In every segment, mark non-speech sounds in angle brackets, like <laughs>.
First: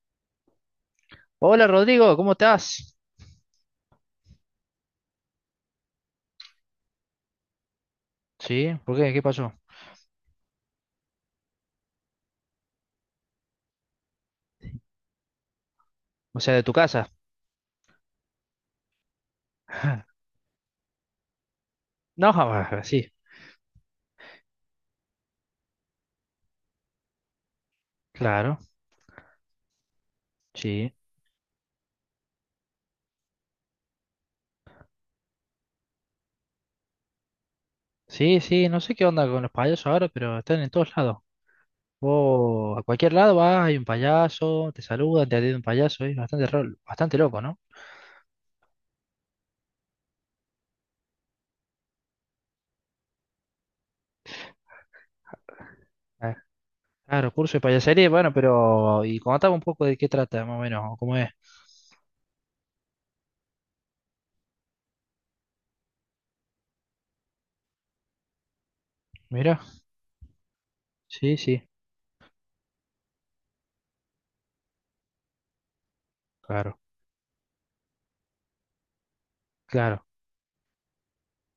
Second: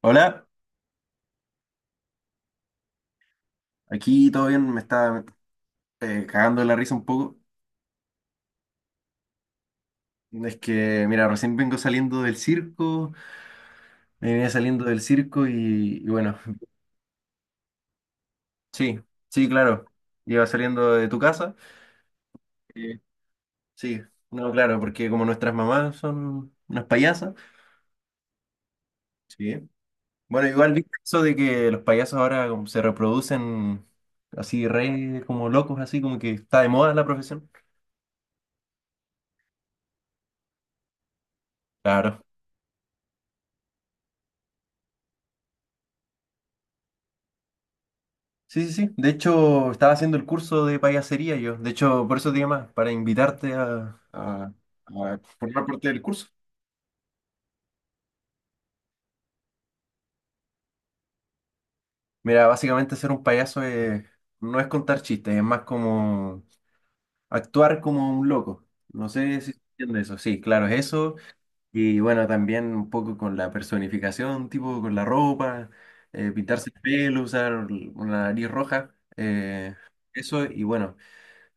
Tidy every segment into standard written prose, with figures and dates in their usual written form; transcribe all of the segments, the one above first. Hola, Hola Rodrigo, ¿cómo estás? aquí todo bien, me está cagando de la risa un poco. Sí, ¿por qué? ¿Qué pasó? Es que, mira, recién vengo saliendo del circo, me venía saliendo del circo y bueno, O sea, de tu casa. sí, sí, claro, <laughs> iba saliendo de tu casa. No, ah, eh, sí, sí, no, claro, porque como nuestras mamás son unas payasas, claro, sí. Bueno, igual viste sí. eso de que los payasos ahora como se reproducen así re como locos, así como que está de moda la profesión. Sí, sí, no sé qué onda con los payasos ahora, pero están en todos lados. Claro. Vos a cualquier lado vas, hay un payaso, te saludan, te atiende un payaso, es bastante, bastante loco, ¿no? Sí, sí, sí. De hecho, estaba haciendo el curso de payasería yo. De hecho, por eso te más para invitarte a a formar parte del curso. Ah, claro, curso de payasería, bueno, pero... Y contame un poco de qué trata, más o menos, o cómo es. Mira, básicamente ser un payaso es- no es contar chistes, es más como actuar como un loco. No sé si Mira, entiendes eso. Sí, claro, es eso. sí, sí, Y bueno, también un poco con la personificación, tipo con la ropa, pintarse claro, el pelo, usar una nariz roja. eh, claro, Eso, y bueno.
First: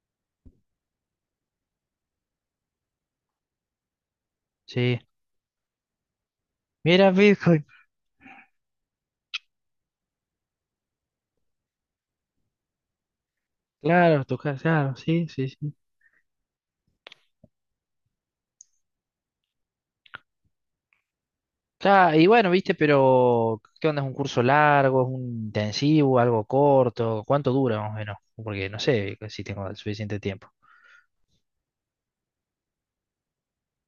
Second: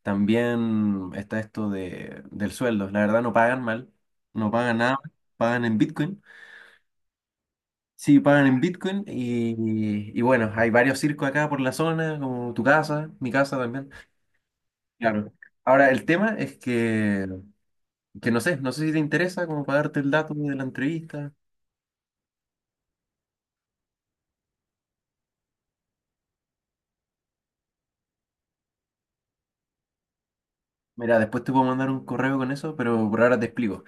También está esto del sueldo. La verdad no pagan mal, no pagan nada, sí. pagan en Bitcoin. Mira, Bitcoin, Sí, pagan en Bitcoin y bueno, hay varios circos acá por la zona, como tu casa, mi casa también. claro, tu casa, claro, sí, Claro. sí, sí. Ahora, el tema es que no sé, no sé si te interesa como para darte el dato de la entrevista. Claro, y bueno, viste, pero ¿qué onda? ¿Es un curso largo? ¿Es un intensivo? ¿Algo corto? ¿Cuánto dura más o menos? Porque no sé si tengo el suficiente tiempo. Mira, después te puedo mandar un correo con eso, pero por ahora te explico.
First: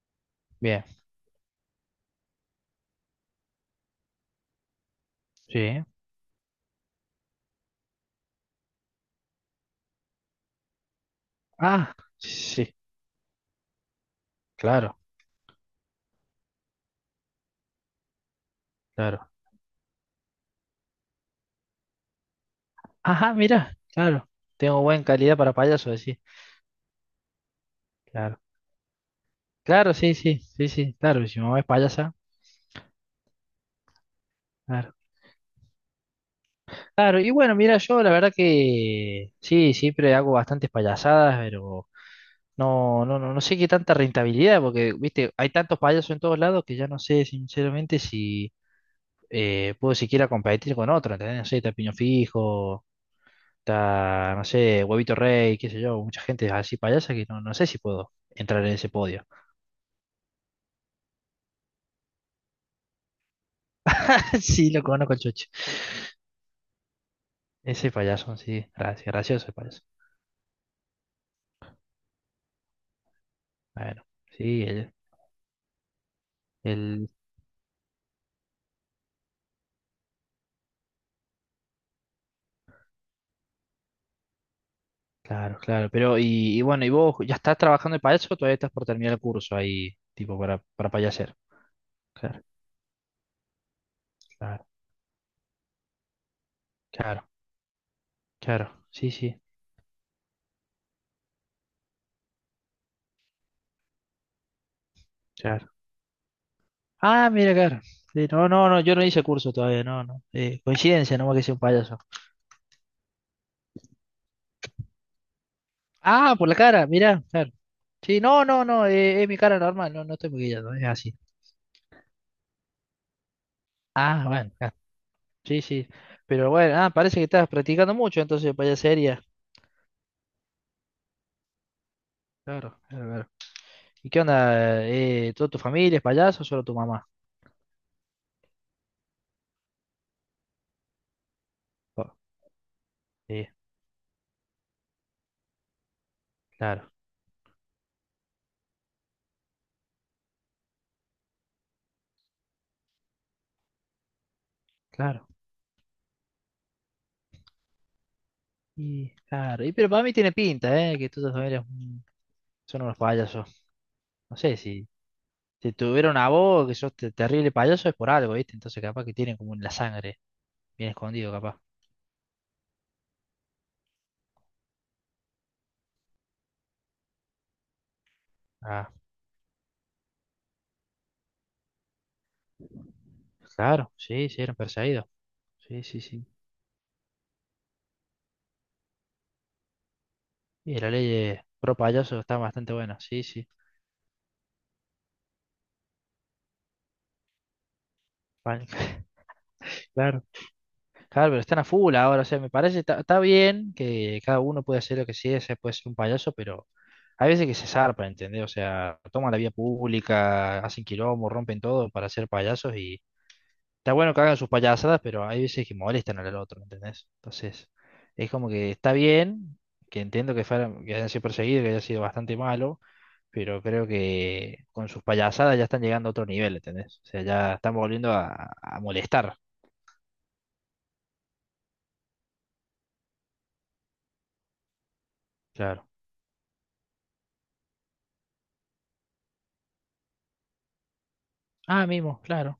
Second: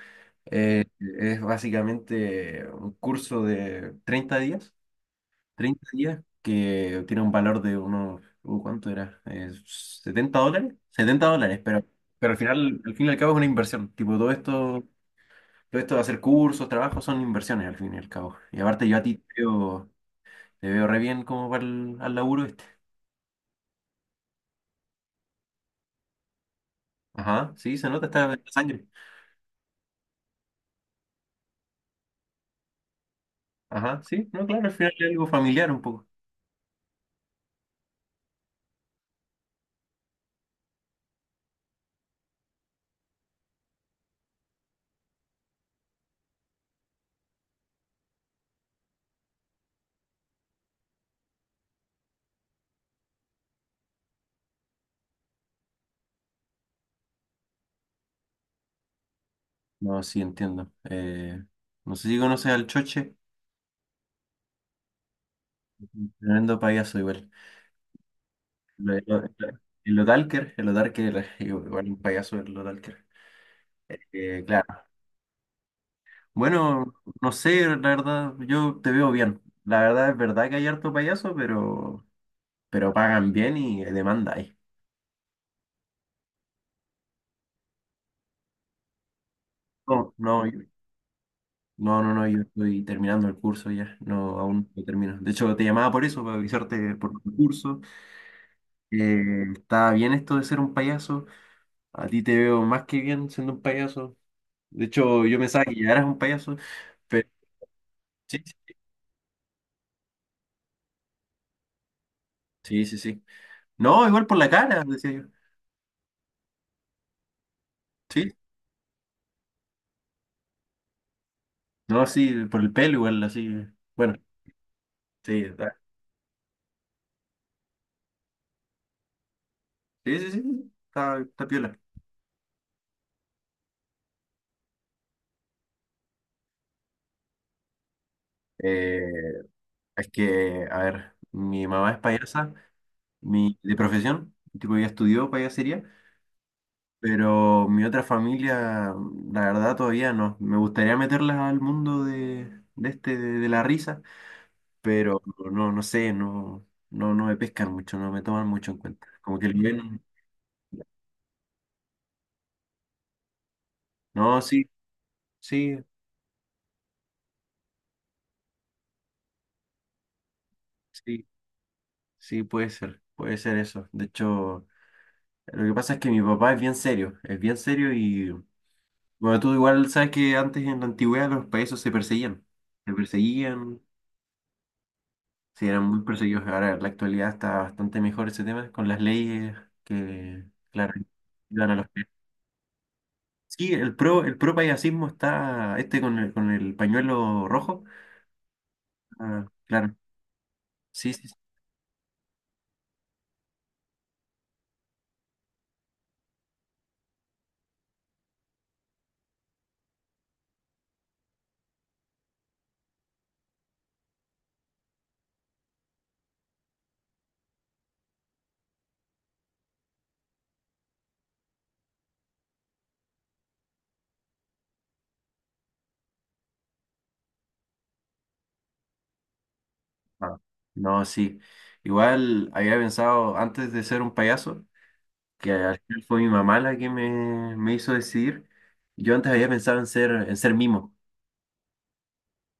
Bien, Eh, es básicamente un curso de 30 días sí. 30 días que tiene un valor de unos, ¿cuánto era? ¿$70? $70, Ah, pero al sí, final, al fin y al cabo es una inversión. Tipo, claro, todo esto de hacer cursos, trabajos, son inversiones al fin y al cabo. Y aparte yo a ti claro. Te veo re bien como para el al laburo este. Ajá, mira, claro. Tengo buena calidad para payaso, sí. Ajá, sí, se nota, está en la Claro. sangre. Claro, sí, sí, sí, sí, claro. Si mi mamá es payasa, Ajá, sí, no, claro, al final claro. es algo familiar un poco. Claro, y bueno, mira, yo la verdad que sí, siempre hago bastantes payasadas, pero. No, no, no, no sé qué tanta rentabilidad, porque, viste, hay tantos payasos en todos lados que ya no sé, sinceramente, si puedo siquiera competir con otro, ¿entendés? No sé, está Piño Fijo, está, no sé, Huevito Rey, qué sé yo, mucha gente así payasa que no, no sé si puedo entrar en ese podio. No, sí, entiendo. No sé si conoces al Choche, <laughs> Sí, lo conozco, el Chocho. tremendo payaso igual. Ese payaso, sí, gracias, gracioso el payaso. Y lo Dalker, los Dalker, <laughs> igual un payaso el Dalker. Bueno, sí, Claro. el, Bueno, el- no sé, la verdad, yo te veo bien. La verdad es verdad que hay harto payaso, pero pagan bien y demanda hay. claro, claro, pero, y bueno, ¿y vos ya estás trabajando de payaso o todavía estás por terminar el curso ahí, No, tipo, no, yo- para payaser? no, no, no, yo Claro. estoy terminando el curso ya, no, Claro. aún no termino. De hecho, te llamaba por eso, para avisarte por Claro, el curso. claro, sí, sí, Está bien esto de ser un payaso. A ti te veo más que bien siendo un payaso. De hecho, yo pensaba claro. que ya eras un payaso, pero Ah, mira, claro. Sí, sí, no, no, sí, no, yo no hice curso todavía, no, no. Coincidencia, nomás que sea un payaso. sí. Sí. Sí. No, igual por la cara, decía yo. Ah, por la cara, mira, claro. Sí, Sí, no, no, no, es mi cara normal, no, no estoy maquillado, es así. no, sí, por el pelo igual, así. Bueno, Ah, bueno, claro. sí, Sí, está- sí. Pero bueno, ah, parece que estás practicando mucho entonces payasería. sí, sí, sí, está, está piola. Claro, claro, claro. ¿Y qué onda? ¿Toda tu familia es payaso o solo tu mamá? Eh, es que, a ver, mi mamá es Oh, payasa, sí, mi, de profesión, tipo ya estudió payasería, claro, pero mi otra familia, la verdad, todavía no. Me gustaría meterlas al mundo de la risa, pero claro. no, no sé, no, no, no me pescan mucho, no me toman mucho en cuenta. Y Como que el claro, y pero bien, para mí tiene pinta, ¿eh? Que toda tu familia son unos payasos. No no, sé sí, si te sí. tuvieron a vos, que sos terrible payaso, es por algo, ¿viste? Entonces capaz que tienen como en la sangre, bien Sí, escondido capaz. sí, puede ser eso. De hecho, lo que pasa es que mi papá es bien serio y, Ah, bueno, tú igual sabes que antes en la antigüedad los payasos se perseguían, claro, sí, sí, eran perseguidos. sí Sí, eran sí, muy sí. perseguidos. Ahora en la actualidad está bastante mejor ese tema con las leyes que, Y la claro, ley de ayudan a pro los payasos. payaso está bastante buena, sí, sí. Sí, el pro payasismo está, este con el pañuelo rojo. Vale. <laughs> Ah, claro, Claro, sí, sí. claro, Sí. pero están a full ahora, o sea, me parece, está está bien que cada uno puede hacer lo que sea, se puede ser un payaso, pero hay veces que se zarpan, ¿entendés? O sea, toman la vía pública, hacen quilombo, rompen todo para ser payasos. Está bueno que hagan sus payasadas, pero hay veces que molestan al otro, ¿entendés? Entonces, es como que está bien, que entiendo que, fueran, que hayan sido perseguidos, que haya sido bastante malo, pero creo que con sus payasadas ya están llegando a otro nivel, ¿entendés? O sea, ya están volviendo a molestar, Ah, no, sí. Igual había pensado antes de ser un payaso, que al claro. final fue mi mamá la que me hizo decidir. Yo antes había pensado en en ser mimo. Ah, mimo, claro.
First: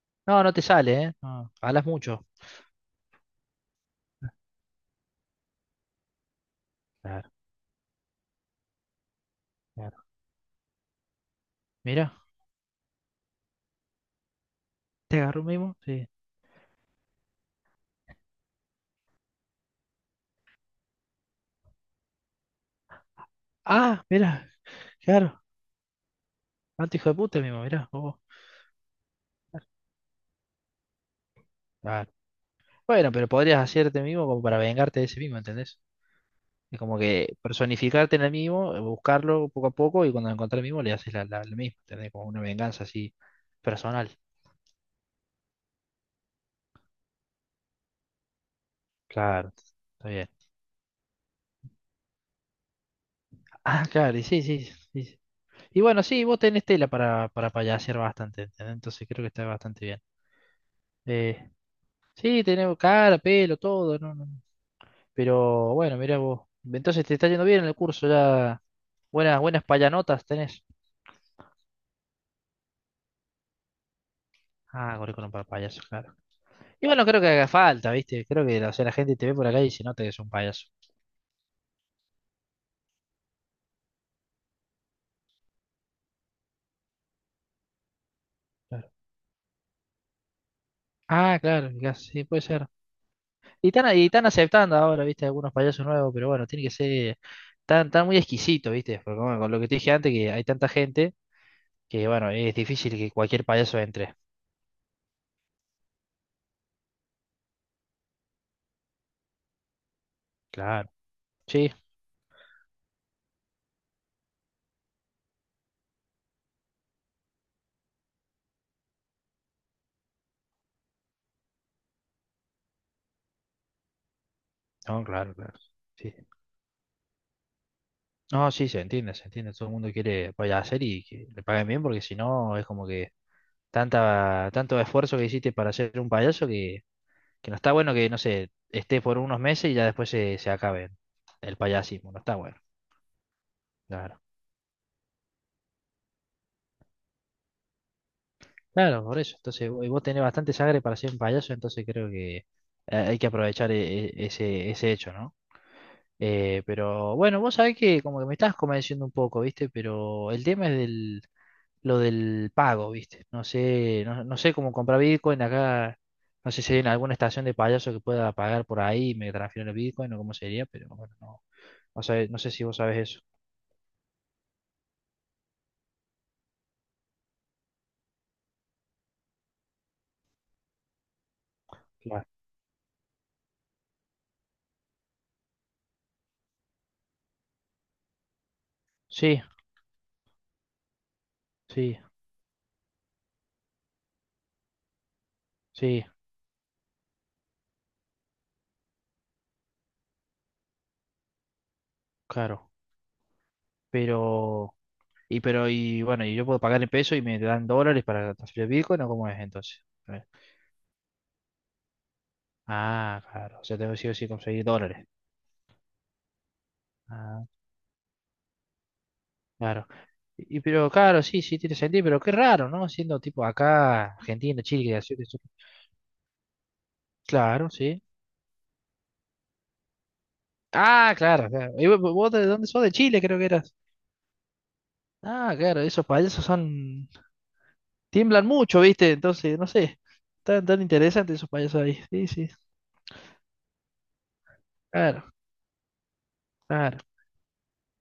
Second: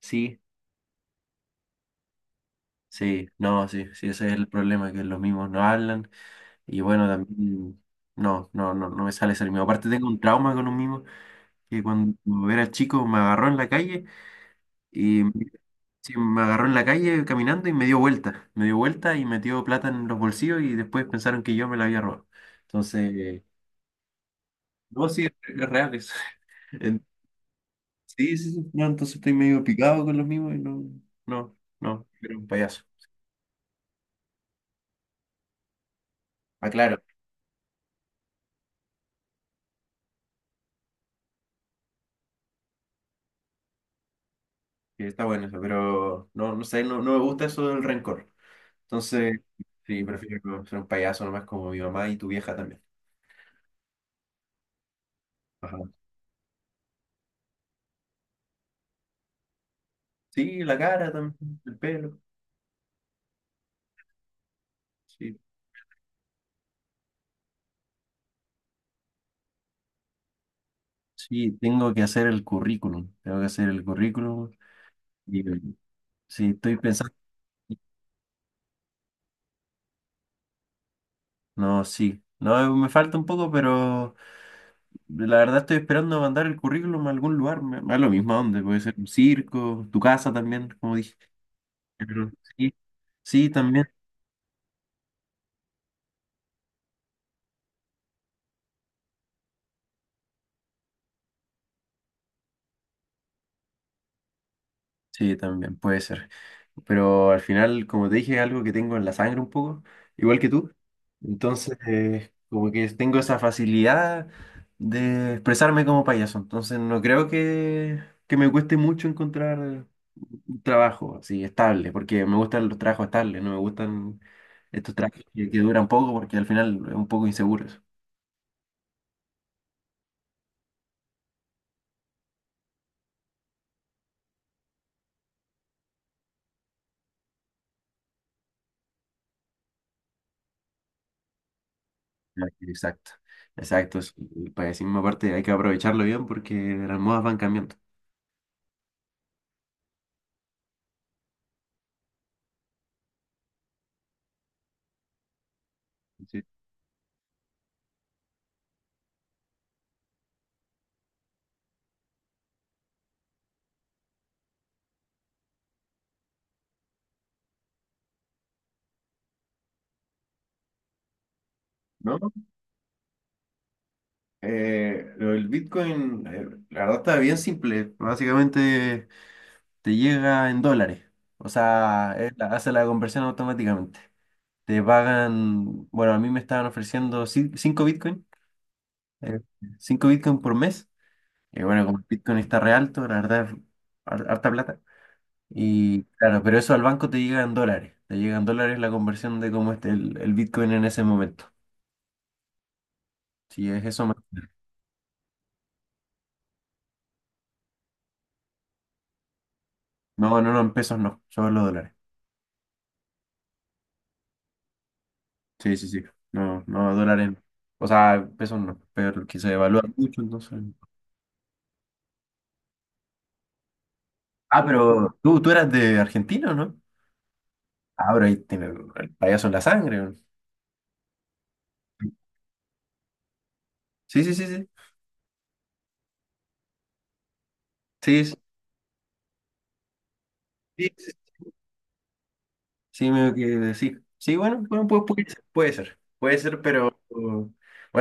Sí, No, no te sale, ¿eh? No, hablas mucho. sí, no, sí, sí, ese es el problema, que los mimos no hablan. Y bueno, Claro, también no me sale ser mimo. Aparte claro. tengo un trauma con un mimo, que cuando Mira, era chico me agarró en la calle ¿te y agarró un mimo? Sí. sí, me agarró en la calle caminando y me dio vuelta. Me dio vuelta y metió plata en los bolsillos y después pensaron que yo me la había robado. Entonces, Ah, mira, no, sí, claro. es real eso. Tanto hijo de <laughs> puta el mimo, mira. Sí, sí, sí. No, entonces estoy medio picado con los mismos y no, no, no, Claro. era un payaso. Bueno, pero podrías hacerte mimo como para vengarte de ese mimo, ¿entendés? Es como Aclaro, que personificarte en el mismo, buscarlo poco a poco y cuando lo encontrás el mismo le haces la, la, la misma. Tenés como una venganza así personal. que está bueno eso, pero no, no sé, no, no me gusta eso del rencor. Entonces, Claro, sí, está bien. prefiero ser un payaso nomás como mi mamá y tu vieja también. Ah, claro, y sí, sí, sí, sí. Y Ajá. bueno, sí, vos tenés tela para payasear bastante, ¿entendés? Entonces creo que está bastante bien. Sí, la cara Eh, también, el pelo. sí, tenés cara, pelo, todo, ¿no? No. No. Sí. Pero bueno, mirá vos. Entonces te está yendo bien en el curso, ya buenas, buenas payanotas tenés. Sí, tengo que hacer el currículum. Tengo que hacer el currículum. Ah, currículum Y para payasos, claro. sí, estoy Y bueno, pensando. creo que haga falta, ¿viste? Creo que o sea, la gente te ve por acá y se nota que es un payaso. No, sí. No, me falta un poco, pero. La verdad estoy esperando mandar el currículum a algún lugar, me da lo mismo a dónde, puede Claro. ser un circo, tu casa también, como dije. Ah, claro, mirá, sí, Pero puede ser. sí, sí, también. Y están aceptando ahora, ¿viste? Algunos payasos nuevos, pero bueno, tiene que ser tan, tan muy exquisito, ¿viste? Porque bueno, con lo que te dije antes, que hay tanta gente que, bueno, es difícil que cualquier payaso entre. Sí, también puede ser. Pero al final, como te dije, es algo que tengo en la sangre un poco, igual que tú. Claro, sí, Entonces, como que tengo esa facilidad de expresarme como payaso. Entonces, no creo que me cueste mucho encontrar un trabajo así estable, porque me gustan los trabajos estables, no me gustan estos no, trabajos claro, que claro. duran poco, Sí. porque al final es un poco inseguro eso. No, sí, se entiende, se entiende. Todo el mundo quiere hacer y que le paguen bien, porque si no, es como que tanta, tanto esfuerzo que hiciste para ser un payaso que no está bueno que, no sé, esté por unos meses y ya después se, se acabe el payasismo. No está Ah, bueno. exacto, exacto. Sí. Claro. El payacismo aparte hay que aprovecharlo bien porque las modas van cambiando. Claro, por eso. Entonces, y vos tenés bastante sangre para ser un payaso, entonces creo que hay que aprovechar ese, ese hecho, ¿no? Sí. Pero bueno, vos sabés que como que me estás convenciendo un poco, ¿viste? Pero el tema es del, lo del pago, ¿viste? No sé, no, no sé cómo comprar Bitcoin acá. No sé si hay en alguna estación de payaso que pueda pagar por ahí y me transfieren el Bitcoin o cómo sería, pero bueno, no, no ¿No? sé, no sé si vos sabés eso. Lo del Bitcoin, la verdad está bien simple. Básicamente te llega en dólares. O sea, él hace la conversión automáticamente. Te pagan, bueno, a mí me estaban ofreciendo 5 Bitcoin, eh, Sí, 5 Bitcoin por mes. Y bueno, como sí, el Bitcoin está re alto, la verdad es harta plata. Y sí, claro, pero eso al banco te llega en dólares. Te llega en dólares la conversión de cómo esté el Bitcoin en ese momento. claro. Si es eso, más- Pero, pero, y bueno, y yo puedo pagar en pesos y me dan dólares para transferir Bitcoin o cómo es entonces. A no, no, no, en pesos no, solo dólares. ah, claro. O sea, tengo que sí o sí conseguir dólares. Sí, sí, sí. No, no va en. Ah, O sea, pesos no, pero que se evalúa claro. mucho, entonces. Y, pero, claro, sí, sí, tiene sentido, pero qué raro, ¿no? Siendo tipo acá, Argentina, Ah, Chile, que así- pero eso- tú eras de Argentina, ¿o no? claro, sí. Ah, pero ahí tiene el payaso en la sangre. ¿No? Ah, claro, claro. ¿Y vos vos de dónde sos? De Chile, creo que eras. Sí, sí, sí, sí. Ah, claro, esos payasos son, Sí, sí, tiemblan mucho, ¿viste? Entonces, no sé. Tan, tan sí, sí, interesantes esos payasos ahí. Sí, sí. sí, me que decir. Sí, bueno, bueno, puede, puede Claro. ser, puede ser, puede ser, pero Claro. bueno,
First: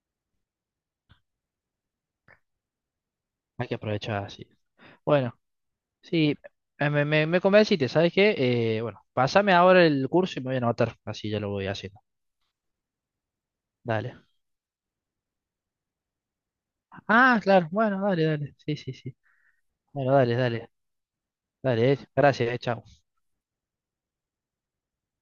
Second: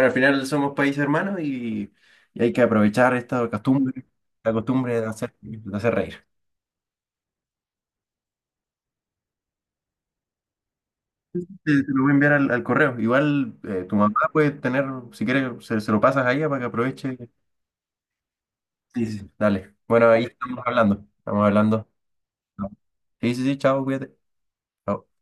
al final somos países hermanos y hay que aprovechar esta Hay que costumbre, aprovechar así. la costumbre Bueno, de hacer reír. sí, me, me, me convenciste, ¿sabes qué? Bueno, pásame ahora el curso y me voy a anotar, así ya lo voy Te haciendo. lo voy a enviar al correo. Igual tu mamá Dale. puede tener, si quieres, se lo pasas a ella para que aproveche. Ah, claro, bueno, dale, dale. Sí, sí, Sí, sí. sí. Dale. Bueno, Bueno, ahí dale, estamos dale. hablando. Estamos hablando. Dale, gracias, chao. Sí, sí, sí, chao, cuídate. Chao.